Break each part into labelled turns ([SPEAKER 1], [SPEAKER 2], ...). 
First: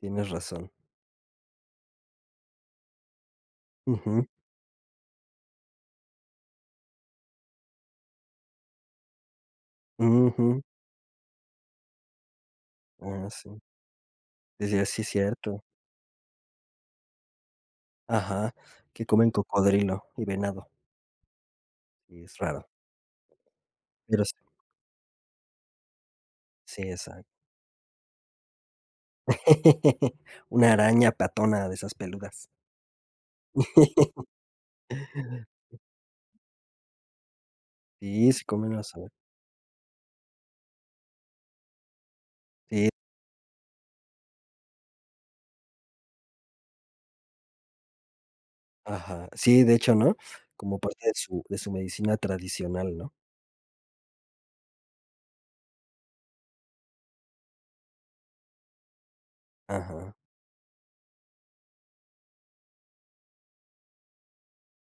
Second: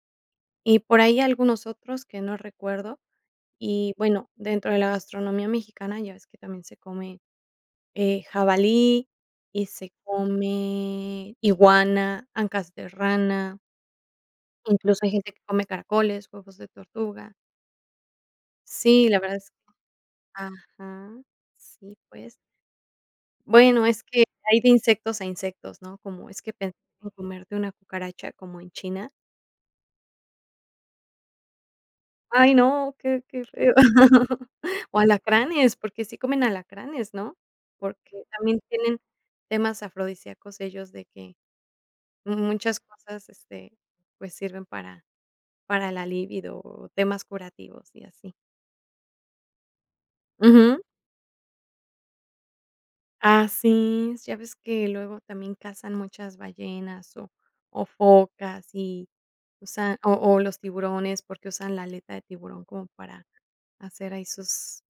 [SPEAKER 1] Tienes razón.
[SPEAKER 2] Y por ahí algunos otros que no recuerdo, y
[SPEAKER 1] Ujú.
[SPEAKER 2] bueno, dentro de la gastronomía mexicana ya ves que también se come, eh, jabalí, y se
[SPEAKER 1] Mm. Ujú.
[SPEAKER 2] come iguana, ancas de
[SPEAKER 1] Ah, sí.
[SPEAKER 2] rana.
[SPEAKER 1] Ya, sí,
[SPEAKER 2] Incluso hay gente que
[SPEAKER 1] cierto.
[SPEAKER 2] come caracoles, huevos de tortuga.
[SPEAKER 1] Ajá, que
[SPEAKER 2] Sí, la
[SPEAKER 1] comen
[SPEAKER 2] verdad es que,
[SPEAKER 1] cocodrilo y venado.
[SPEAKER 2] ajá, si
[SPEAKER 1] Sí,
[SPEAKER 2] pues
[SPEAKER 1] es raro.
[SPEAKER 2] bueno, es que
[SPEAKER 1] Pero sí.
[SPEAKER 2] hay de insectos a insectos, ¿no? Cómo es que pensar
[SPEAKER 1] Sí,
[SPEAKER 2] en
[SPEAKER 1] exacto.
[SPEAKER 2] comerte una cucaracha como en China.
[SPEAKER 1] Una araña patona de esas peludas.
[SPEAKER 2] Ay, no, qué qué feo. O alacranes, porque sí comen alacranes, ¿no? Porque
[SPEAKER 1] Sí, sí,
[SPEAKER 2] también
[SPEAKER 1] comen, a
[SPEAKER 2] tienen
[SPEAKER 1] saber.
[SPEAKER 2] temas afrodisíacos ellos, de que muchas
[SPEAKER 1] Sí.
[SPEAKER 2] cosas, este, pues, sirven para para la líbido o temas curativos, y así.
[SPEAKER 1] Ajá, sí, de hecho, ¿no? Como
[SPEAKER 2] Ajá.
[SPEAKER 1] parte de su de su medicina tradicional, ¿no?
[SPEAKER 2] Ah, sí, ya ves que luego también cazan muchas ballenas, o o, focas, y usan o
[SPEAKER 1] Ajá.
[SPEAKER 2] o, los tiburones, porque usan la aleta de tiburón como para hacer ahí sus,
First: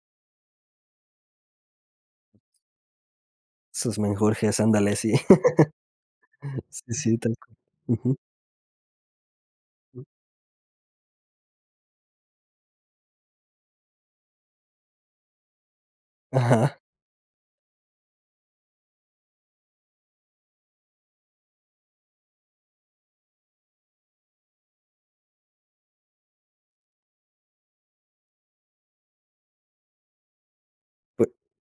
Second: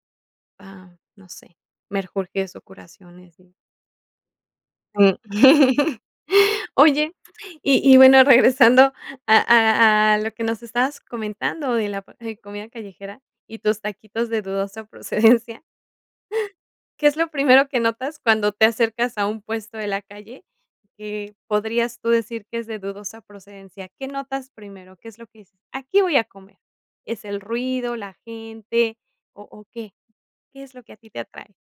[SPEAKER 2] ajá, no sé, menjurjes, o, curaciones, sí.
[SPEAKER 1] Sus menjurjes, ándale, sí.
[SPEAKER 2] Sí.
[SPEAKER 1] Sí,
[SPEAKER 2] Oye,
[SPEAKER 1] sientan.
[SPEAKER 2] y y
[SPEAKER 1] Ujú.
[SPEAKER 2] bueno, regresando a a a lo que nos estabas comentando de la p comida callejera y tus taquitos de dudosa procedencia,
[SPEAKER 1] Ajá.
[SPEAKER 2] ¿qué es lo primero que notas cuando te acercas a un puesto de la calle que podrías tú decir que es de dudosa procedencia? ¿Qué notas primero? ¿Qué es lo que dices? "Aquí voy a comer". ¿Es el ruido, la gente, o o qué? ¿Qué es lo que a ti te atrae?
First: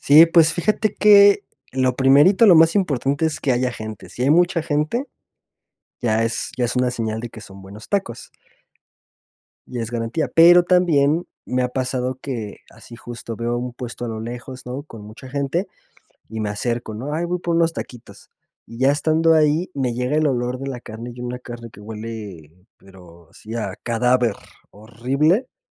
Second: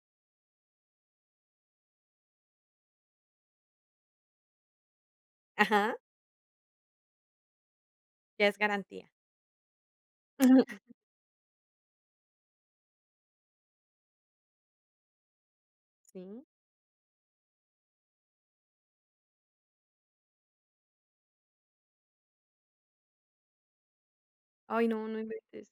[SPEAKER 1] Sí, pues fíjate que lo primerito, lo más importante es que haya gente. Si hay mucha gente,
[SPEAKER 2] Ajá.
[SPEAKER 1] ya es ya es una señal de que son buenos tacos
[SPEAKER 2] Ya es garantía.
[SPEAKER 1] Ya es garantía. Pero
[SPEAKER 2] Ujú.
[SPEAKER 1] también me ha pasado que, así justo, veo un puesto a lo lejos, ¿no? Con mucha gente, y
[SPEAKER 2] Sí.
[SPEAKER 1] me acerco, ¿no? "Ay, voy por unos taquitos". Y ya estando ahí, me llega el olor de la carne, y una carne que huele, pero sí, a cadáver
[SPEAKER 2] Ay, no. No
[SPEAKER 1] horrible
[SPEAKER 2] inventes.